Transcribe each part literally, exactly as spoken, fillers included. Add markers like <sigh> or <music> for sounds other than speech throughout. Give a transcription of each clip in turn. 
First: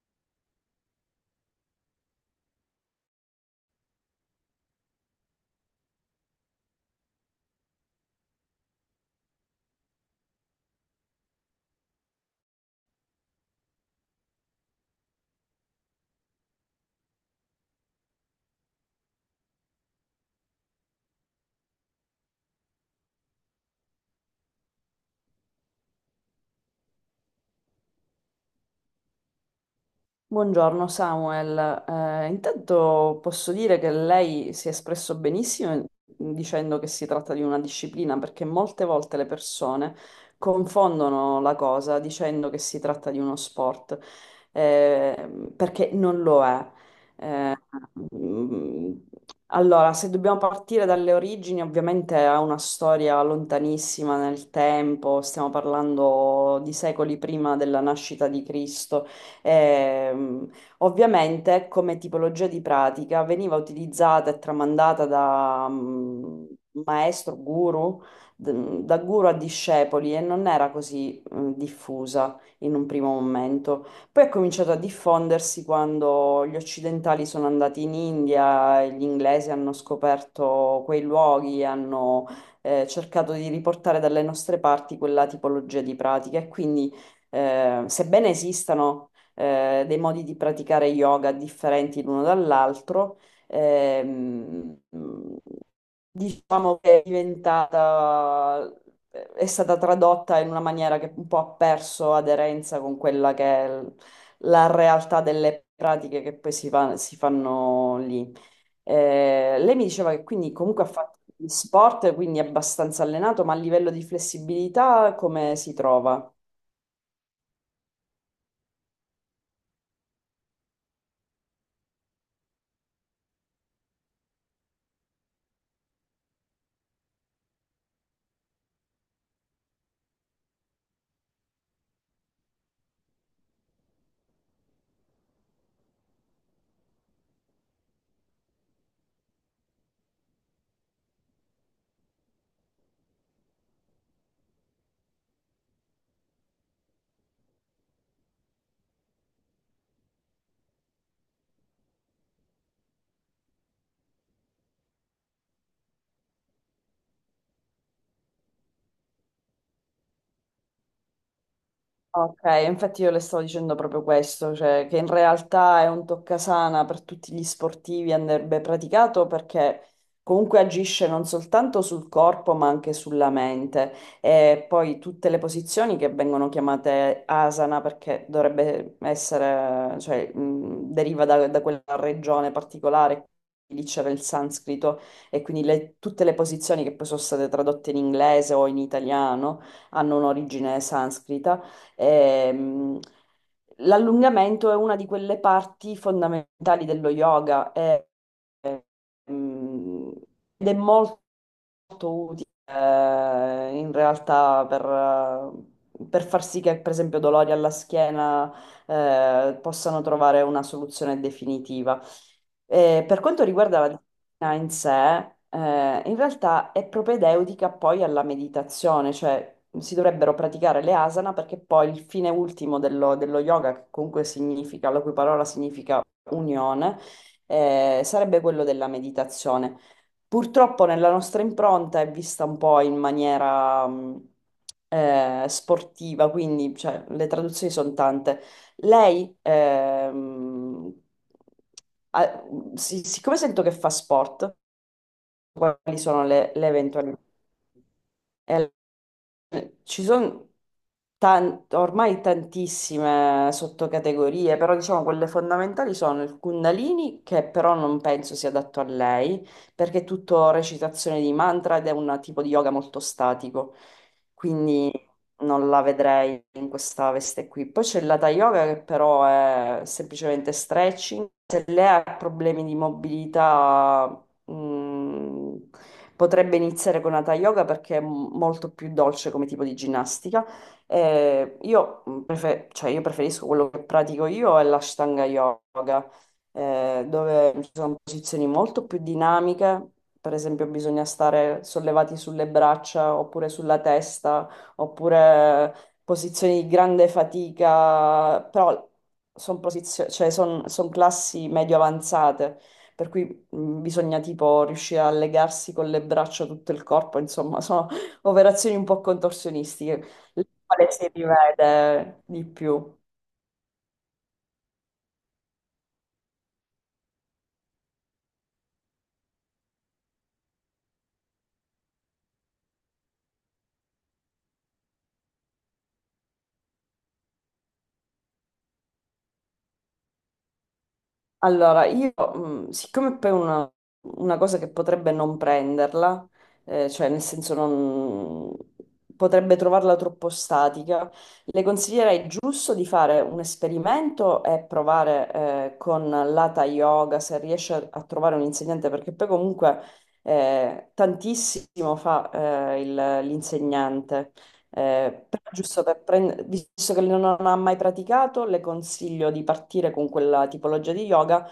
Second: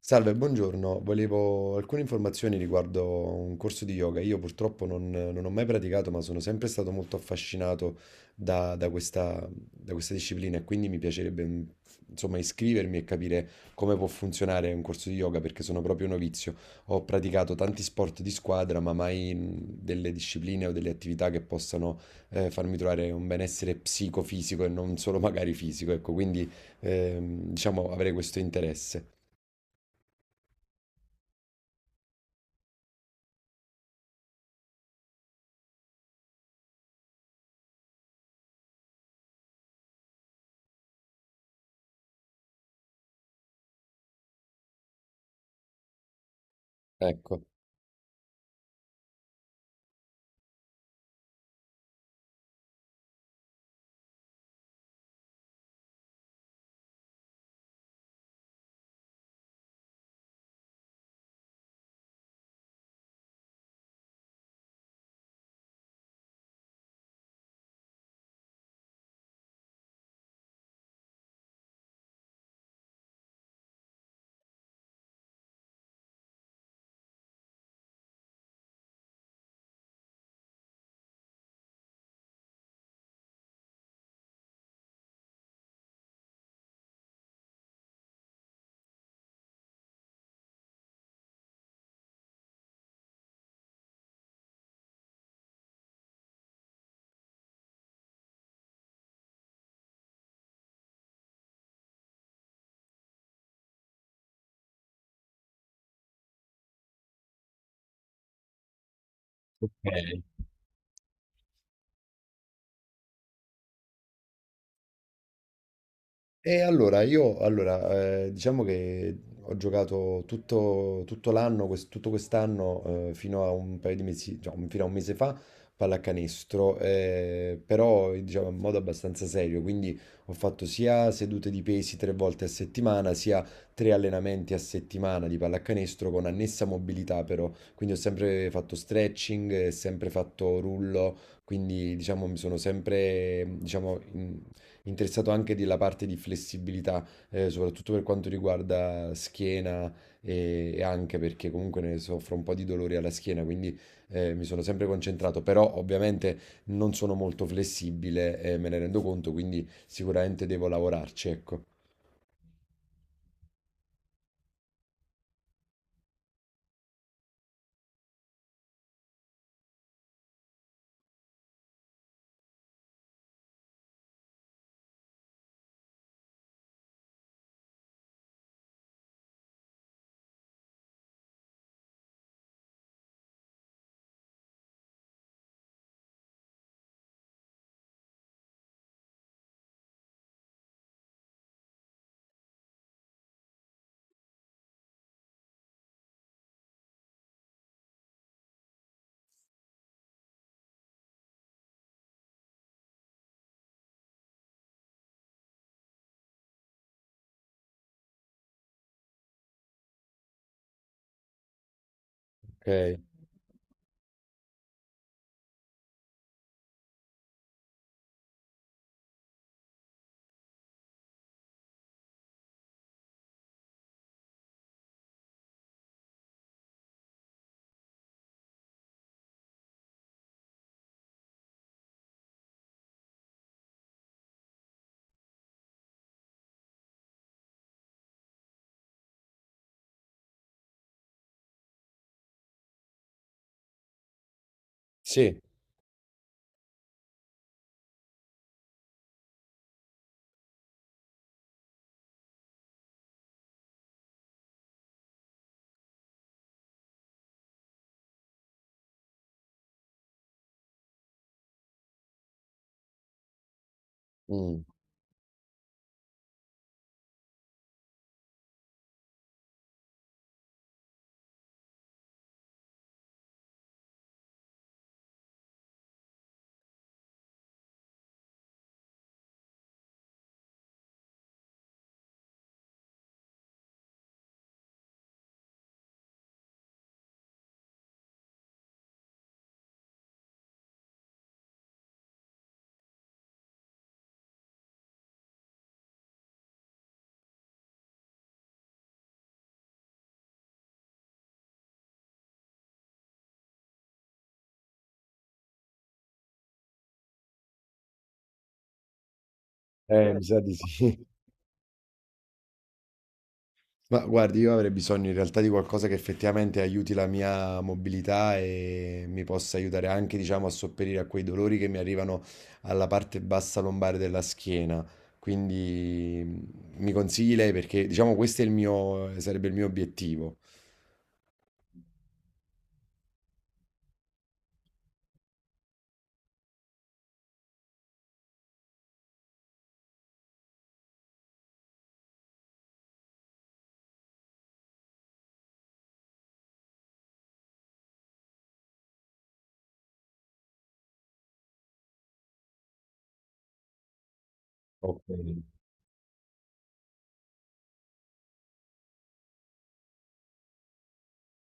Salve, buongiorno. Volevo alcune informazioni riguardo un corso di yoga. Io purtroppo non, non ho mai praticato, ma sono sempre stato molto affascinato da, da questa, da questa disciplina e quindi mi piacerebbe, mm, insomma, iscrivermi e capire come può funzionare un corso di yoga perché sono proprio novizio. Ho praticato tanti sport di squadra, ma mai mm, delle discipline o delle attività che possano eh, farmi trovare un benessere psicofisico e non solo magari fisico. Ecco, quindi ehm, diciamo avrei questo interesse. Buongiorno Samuel. Eh, intanto posso dire che lei si è espresso benissimo in- dicendo che si tratta di una disciplina, perché molte volte le persone confondono la cosa dicendo che si tratta di uno sport, eh, perché non lo è. Ecco. Eh, mm, allora, se dobbiamo partire dalle origini, ovviamente ha una storia lontanissima nel tempo, stiamo parlando di secoli prima della nascita di Cristo. Ehm, Ovviamente come tipologia di pratica veniva utilizzata e tramandata da mm, maestro, guru, d- da guru a discepoli, e non era così mm, diffusa in un primo momento. Poi è cominciato a diffondersi quando gli occidentali sono andati in India, e gli inglesi hanno scoperto quei luoghi, hanno eh, cercato di riportare dalle nostre parti quella tipologia di pratica, e quindi eh, sebbene esistano eh, dei modi di praticare yoga differenti l'uno dall'altro. Ehm, diciamo che è diventata, è stata tradotta in una maniera che un po' ha perso aderenza con quella che è l- la realtà delle pratiche che poi si, fa- si fanno lì. Eh, lei mi diceva che quindi comunque ha fatto gli sport, quindi è abbastanza allenato, ma a livello di flessibilità come si trova? E allora io, allora, eh, diciamo che ho giocato tutto, tutto l'anno, quest- tutto quest'anno, eh, fino a un paio di mesi, cioè, fino a un mese fa, pallacanestro, eh, però diciamo in modo abbastanza serio, quindi ho fatto sia sedute di pesi tre volte a settimana, sia tre allenamenti a settimana di pallacanestro con annessa mobilità però, quindi ho sempre fatto stretching, eh, sempre fatto rullo, quindi diciamo mi sono sempre, diciamo, in- interessato anche della parte di flessibilità, eh, soprattutto per quanto riguarda schiena e, e anche perché comunque ne soffro un po' di dolori alla schiena, quindi eh, mi sono sempre concentrato, però ovviamente non sono molto flessibile, eh, me ne rendo conto, quindi sicuramente devo lavorarci, ecco. Ok, infatti io le stavo dicendo proprio questo, cioè che in realtà è un toccasana per tutti gli sportivi, andrebbe praticato perché comunque agisce non soltanto sul corpo ma anche sulla mente. E poi tutte le posizioni che vengono chiamate asana, perché dovrebbe essere, cioè mh, deriva da, da quella regione particolare, lì c'era il sanscrito, e quindi le- tutte le posizioni che poi sono state tradotte in inglese o in italiano hanno un'origine sanscrita. Ehm, L'allungamento è una di quelle parti fondamentali dello yoga. eh, ehm, Ed è molto molto utile eh, in realtà per, eh, per far sì che, per esempio, dolori alla schiena eh, possano trovare una soluzione definitiva. Ok, Eh, per quanto riguarda la disciplina in sé, eh, in realtà è propedeutica poi alla meditazione, cioè si dovrebbero praticare le asana perché poi il fine ultimo dello, dello yoga, che comunque significa, la cui parola significa unione, eh, sarebbe quello della meditazione. Purtroppo nella nostra impronta è vista un po' in maniera mh, eh, sportiva, quindi cioè, le traduzioni sono tante. Lei, ehm, ha- si- siccome sento che fa sport, sì. quali sono le, le eventuali... Eh, ci sono ormai tantissime sottocategorie, però diciamo quelle fondamentali sono il Kundalini, che però non penso sia adatto a lei, perché è tutto recitazione di mantra ed è un tipo di yoga molto statico. Mm. Quindi non la vedrei in questa veste qui. Poi c'è l'Hatha Yoga, che però è semplicemente stretching. Se lei ha problemi di mobilità, mh, potrebbe iniziare con Hatha Yoga, perché è m- molto più dolce come tipo di ginnastica. Eh, io, mh, prefe- cioè, io preferisco, quello che pratico io è l'Ashtanga Yoga, eh, dove ci sono posizioni molto più dinamiche. Per esempio, bisogna stare sollevati sulle braccia oppure sulla testa, oppure posizioni di grande fatica, però sono, cioè son, son classi medio avanzate, per cui mh, bisogna tipo riuscire a legarsi con le braccia tutto il corpo, insomma, sono <laughs> operazioni un po' contorsionistiche, Eh, mi sa le di quali sì. si <laughs> rivede di più. Ma guardi, io avrei bisogno in realtà di qualcosa che effettivamente aiuti la mia mobilità e mi possa aiutare anche, diciamo, a sopperire a quei dolori che mi arrivano alla parte bassa lombare della schiena. Quindi mm, mi consigli lei perché, diciamo, questo è il mio, sarebbe il mio obiettivo. Allora, io, mh, siccome poi una, una cosa che potrebbe non prenderla, eh, cioè nel senso non potrebbe trovarla troppo statica, le consiglierei giusto di fare un esperimento e provare, eh, con l'Hatha Yoga, se riesce a, a trovare un insegnante, perché poi comunque eh, tantissimo fa eh, il- l'insegnante. Ok. Eh, però giusto per prendere, visto che non ha mai praticato, le consiglio di partire con quella tipologia di yoga,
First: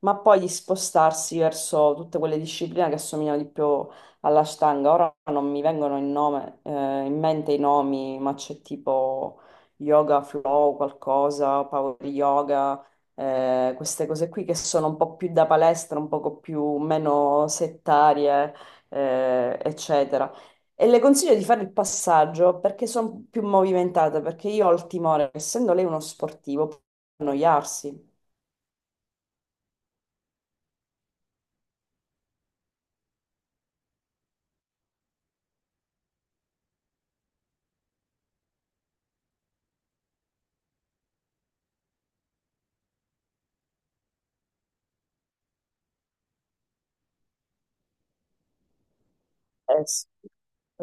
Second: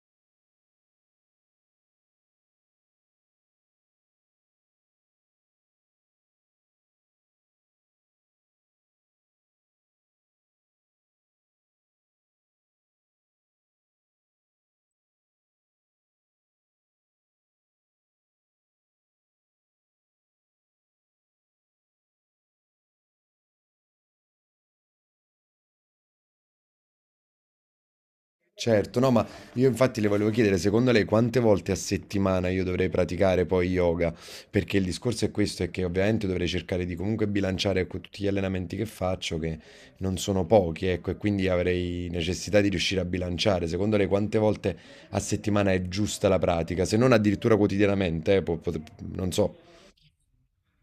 ma poi di spostarsi verso tutte quelle discipline che assomigliano di più all'Ashtanga. Ora non mi vengono in, nome- eh, in mente i nomi, ma c'è tipo yoga flow, qualcosa, power yoga, eh, queste cose qui che sono un po' più da palestra, un poco più meno settarie, eh, eccetera. E le consiglio di fare il passaggio perché sono più movimentate, perché io ho il timore, essendo lei uno sportivo, può annoiarsi. Certo, no, ma io infatti le volevo chiedere, secondo lei quante volte a settimana io dovrei praticare poi yoga? Perché il discorso è questo, è che ovviamente dovrei cercare di comunque bilanciare con tutti gli allenamenti che faccio, che non sono pochi, ecco, e quindi avrei necessità di riuscire a bilanciare. Secondo lei quante volte a settimana è giusta la pratica? Se non addirittura quotidianamente, eh, po- pot- non so. Eh, s-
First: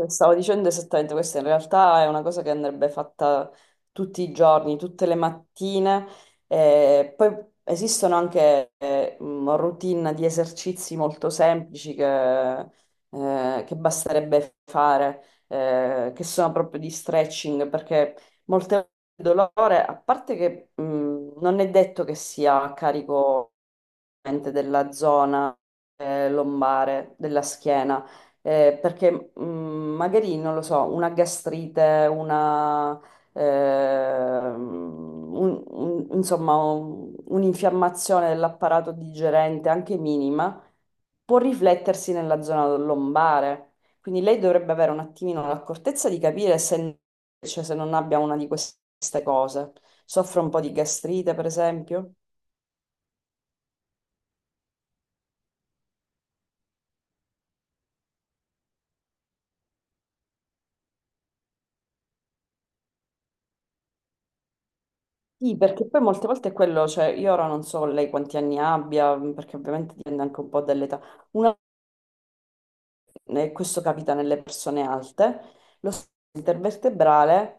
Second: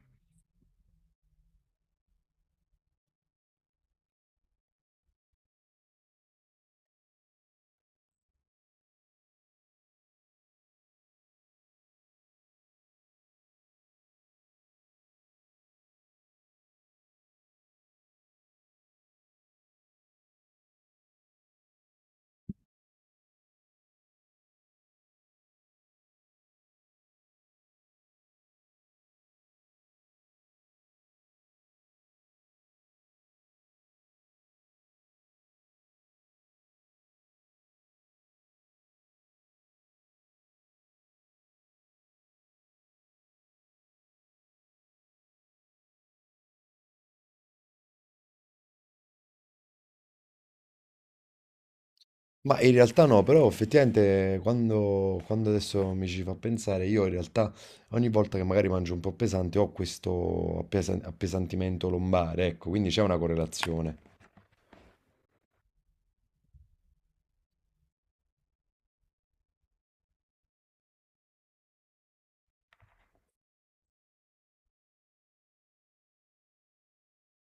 Stavo dicendo esattamente questo, in realtà è una cosa che andrebbe fatta tutti i giorni, tutte le mattine. Eh, poi esistono anche eh, mh, routine di esercizi molto semplici che, eh, che basterebbe fare, eh, che sono proprio di stretching, perché molte volte il dolore, a parte che mh, non è detto che sia a carico veramente della zona eh, lombare, della schiena, eh, perché mh, magari, non lo so, una gastrite, una, ehm, un- un- insomma, un- un'infiammazione dell'apparato digerente, anche minima, può riflettersi nella zona lombare. Quindi lei dovrebbe avere un attimino l'accortezza di capire se, cioè, se non abbia una di queste cose. Soffre un po' di gastrite, per esempio? Ma in realtà no, però effettivamente quando, quando adesso mi ci fa pensare, io in realtà ogni volta che magari mangio un po' pesante ho questo appesa- appesantimento lombare, ecco, quindi c'è una correlazione. Sì, perché poi molte volte è quello, cioè io ora non so lei quanti anni abbia, perché ovviamente dipende anche un po' dall'età. Una, e questo capita nelle persone alte, lo stato intervertebrale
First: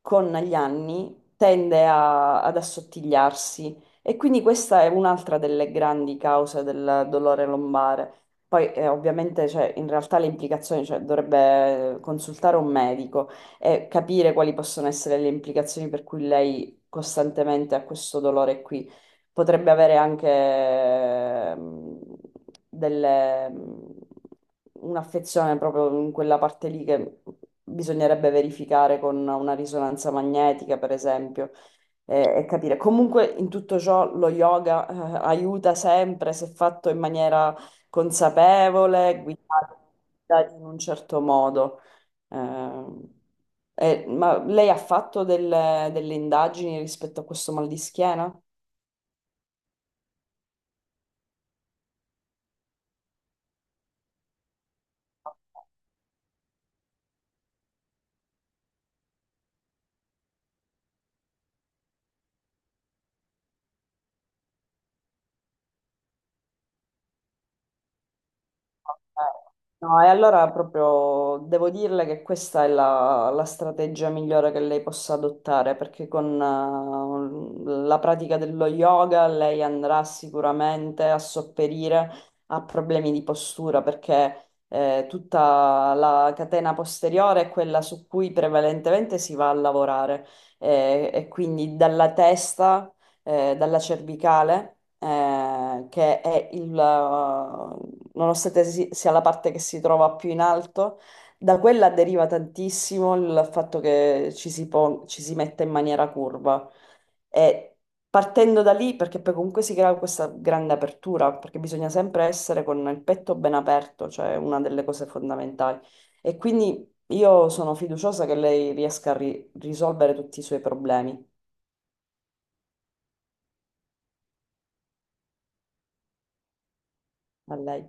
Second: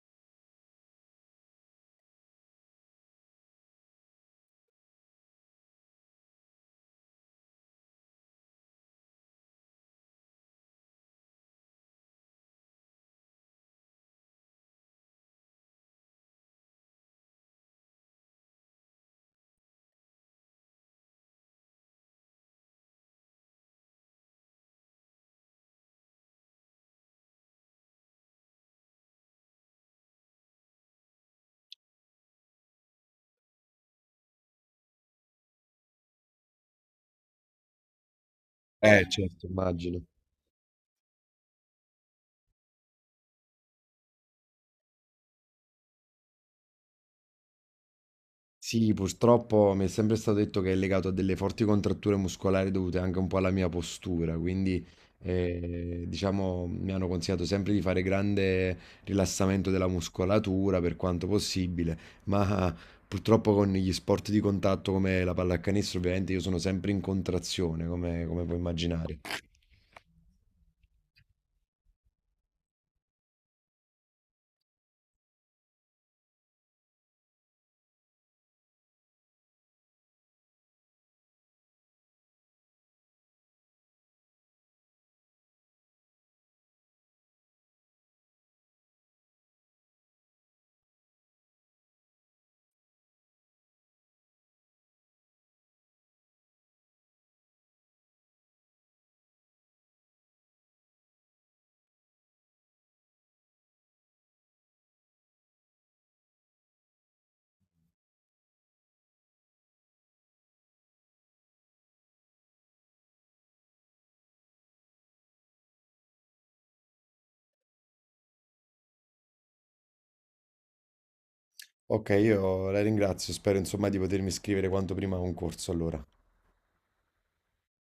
con gli anni tende a- ad assottigliarsi, e quindi questa è un'altra delle grandi cause del dolore lombare. Poi eh, ovviamente cioè, in realtà le implicazioni, cioè, dovrebbe consultare un medico e capire quali possono essere le implicazioni per cui lei costantemente ha questo dolore qui. Potrebbe avere anche ehm, delle- mm, un'affezione proprio in quella parte lì, che bisognerebbe verificare con una risonanza magnetica, per esempio, e, e capire. Comunque, in tutto ciò, lo yoga, eh, aiuta sempre se fatto in maniera Eh, consapevole, certo, guidato immagino. guidato in un certo modo. Ehm, eh, ma lei ha fatto delle, delle indagini rispetto a questo mal di schiena? Sì, purtroppo mi è sempre stato detto che è legato a delle forti contratture muscolari dovute anche un po' alla mia postura, quindi eh, diciamo mi hanno consigliato sempre di fare grande rilassamento della muscolatura per quanto possibile, ma purtroppo con gli sport di contatto come la pallacanestro ovviamente io sono sempre in contrazione, come, come puoi immaginare. Eh, No, e allora proprio devo dirle che questa è la, la strategia migliore che lei possa adottare, perché con eh, la pratica dello yoga lei andrà sicuramente a sopperire a problemi di postura, perché eh, tutta la catena posteriore è quella su cui prevalentemente si va a lavorare, eh, e quindi dalla testa, eh, dalla cervicale, eh, che è il, nonostante si- sia la parte che si trova più in alto, da quella deriva tantissimo il fatto che ci si, po- ci si metta in maniera curva. E partendo da lì, perché poi comunque si crea questa grande apertura, perché bisogna sempre essere con il petto ben aperto, cioè è una delle cose fondamentali. E quindi io sono fiduciosa che lei riesca a ri- risolvere tutti i suoi problemi. Ok, io la ringrazio, spero insomma di potermi iscrivere quanto prima a un corso allora. A lei.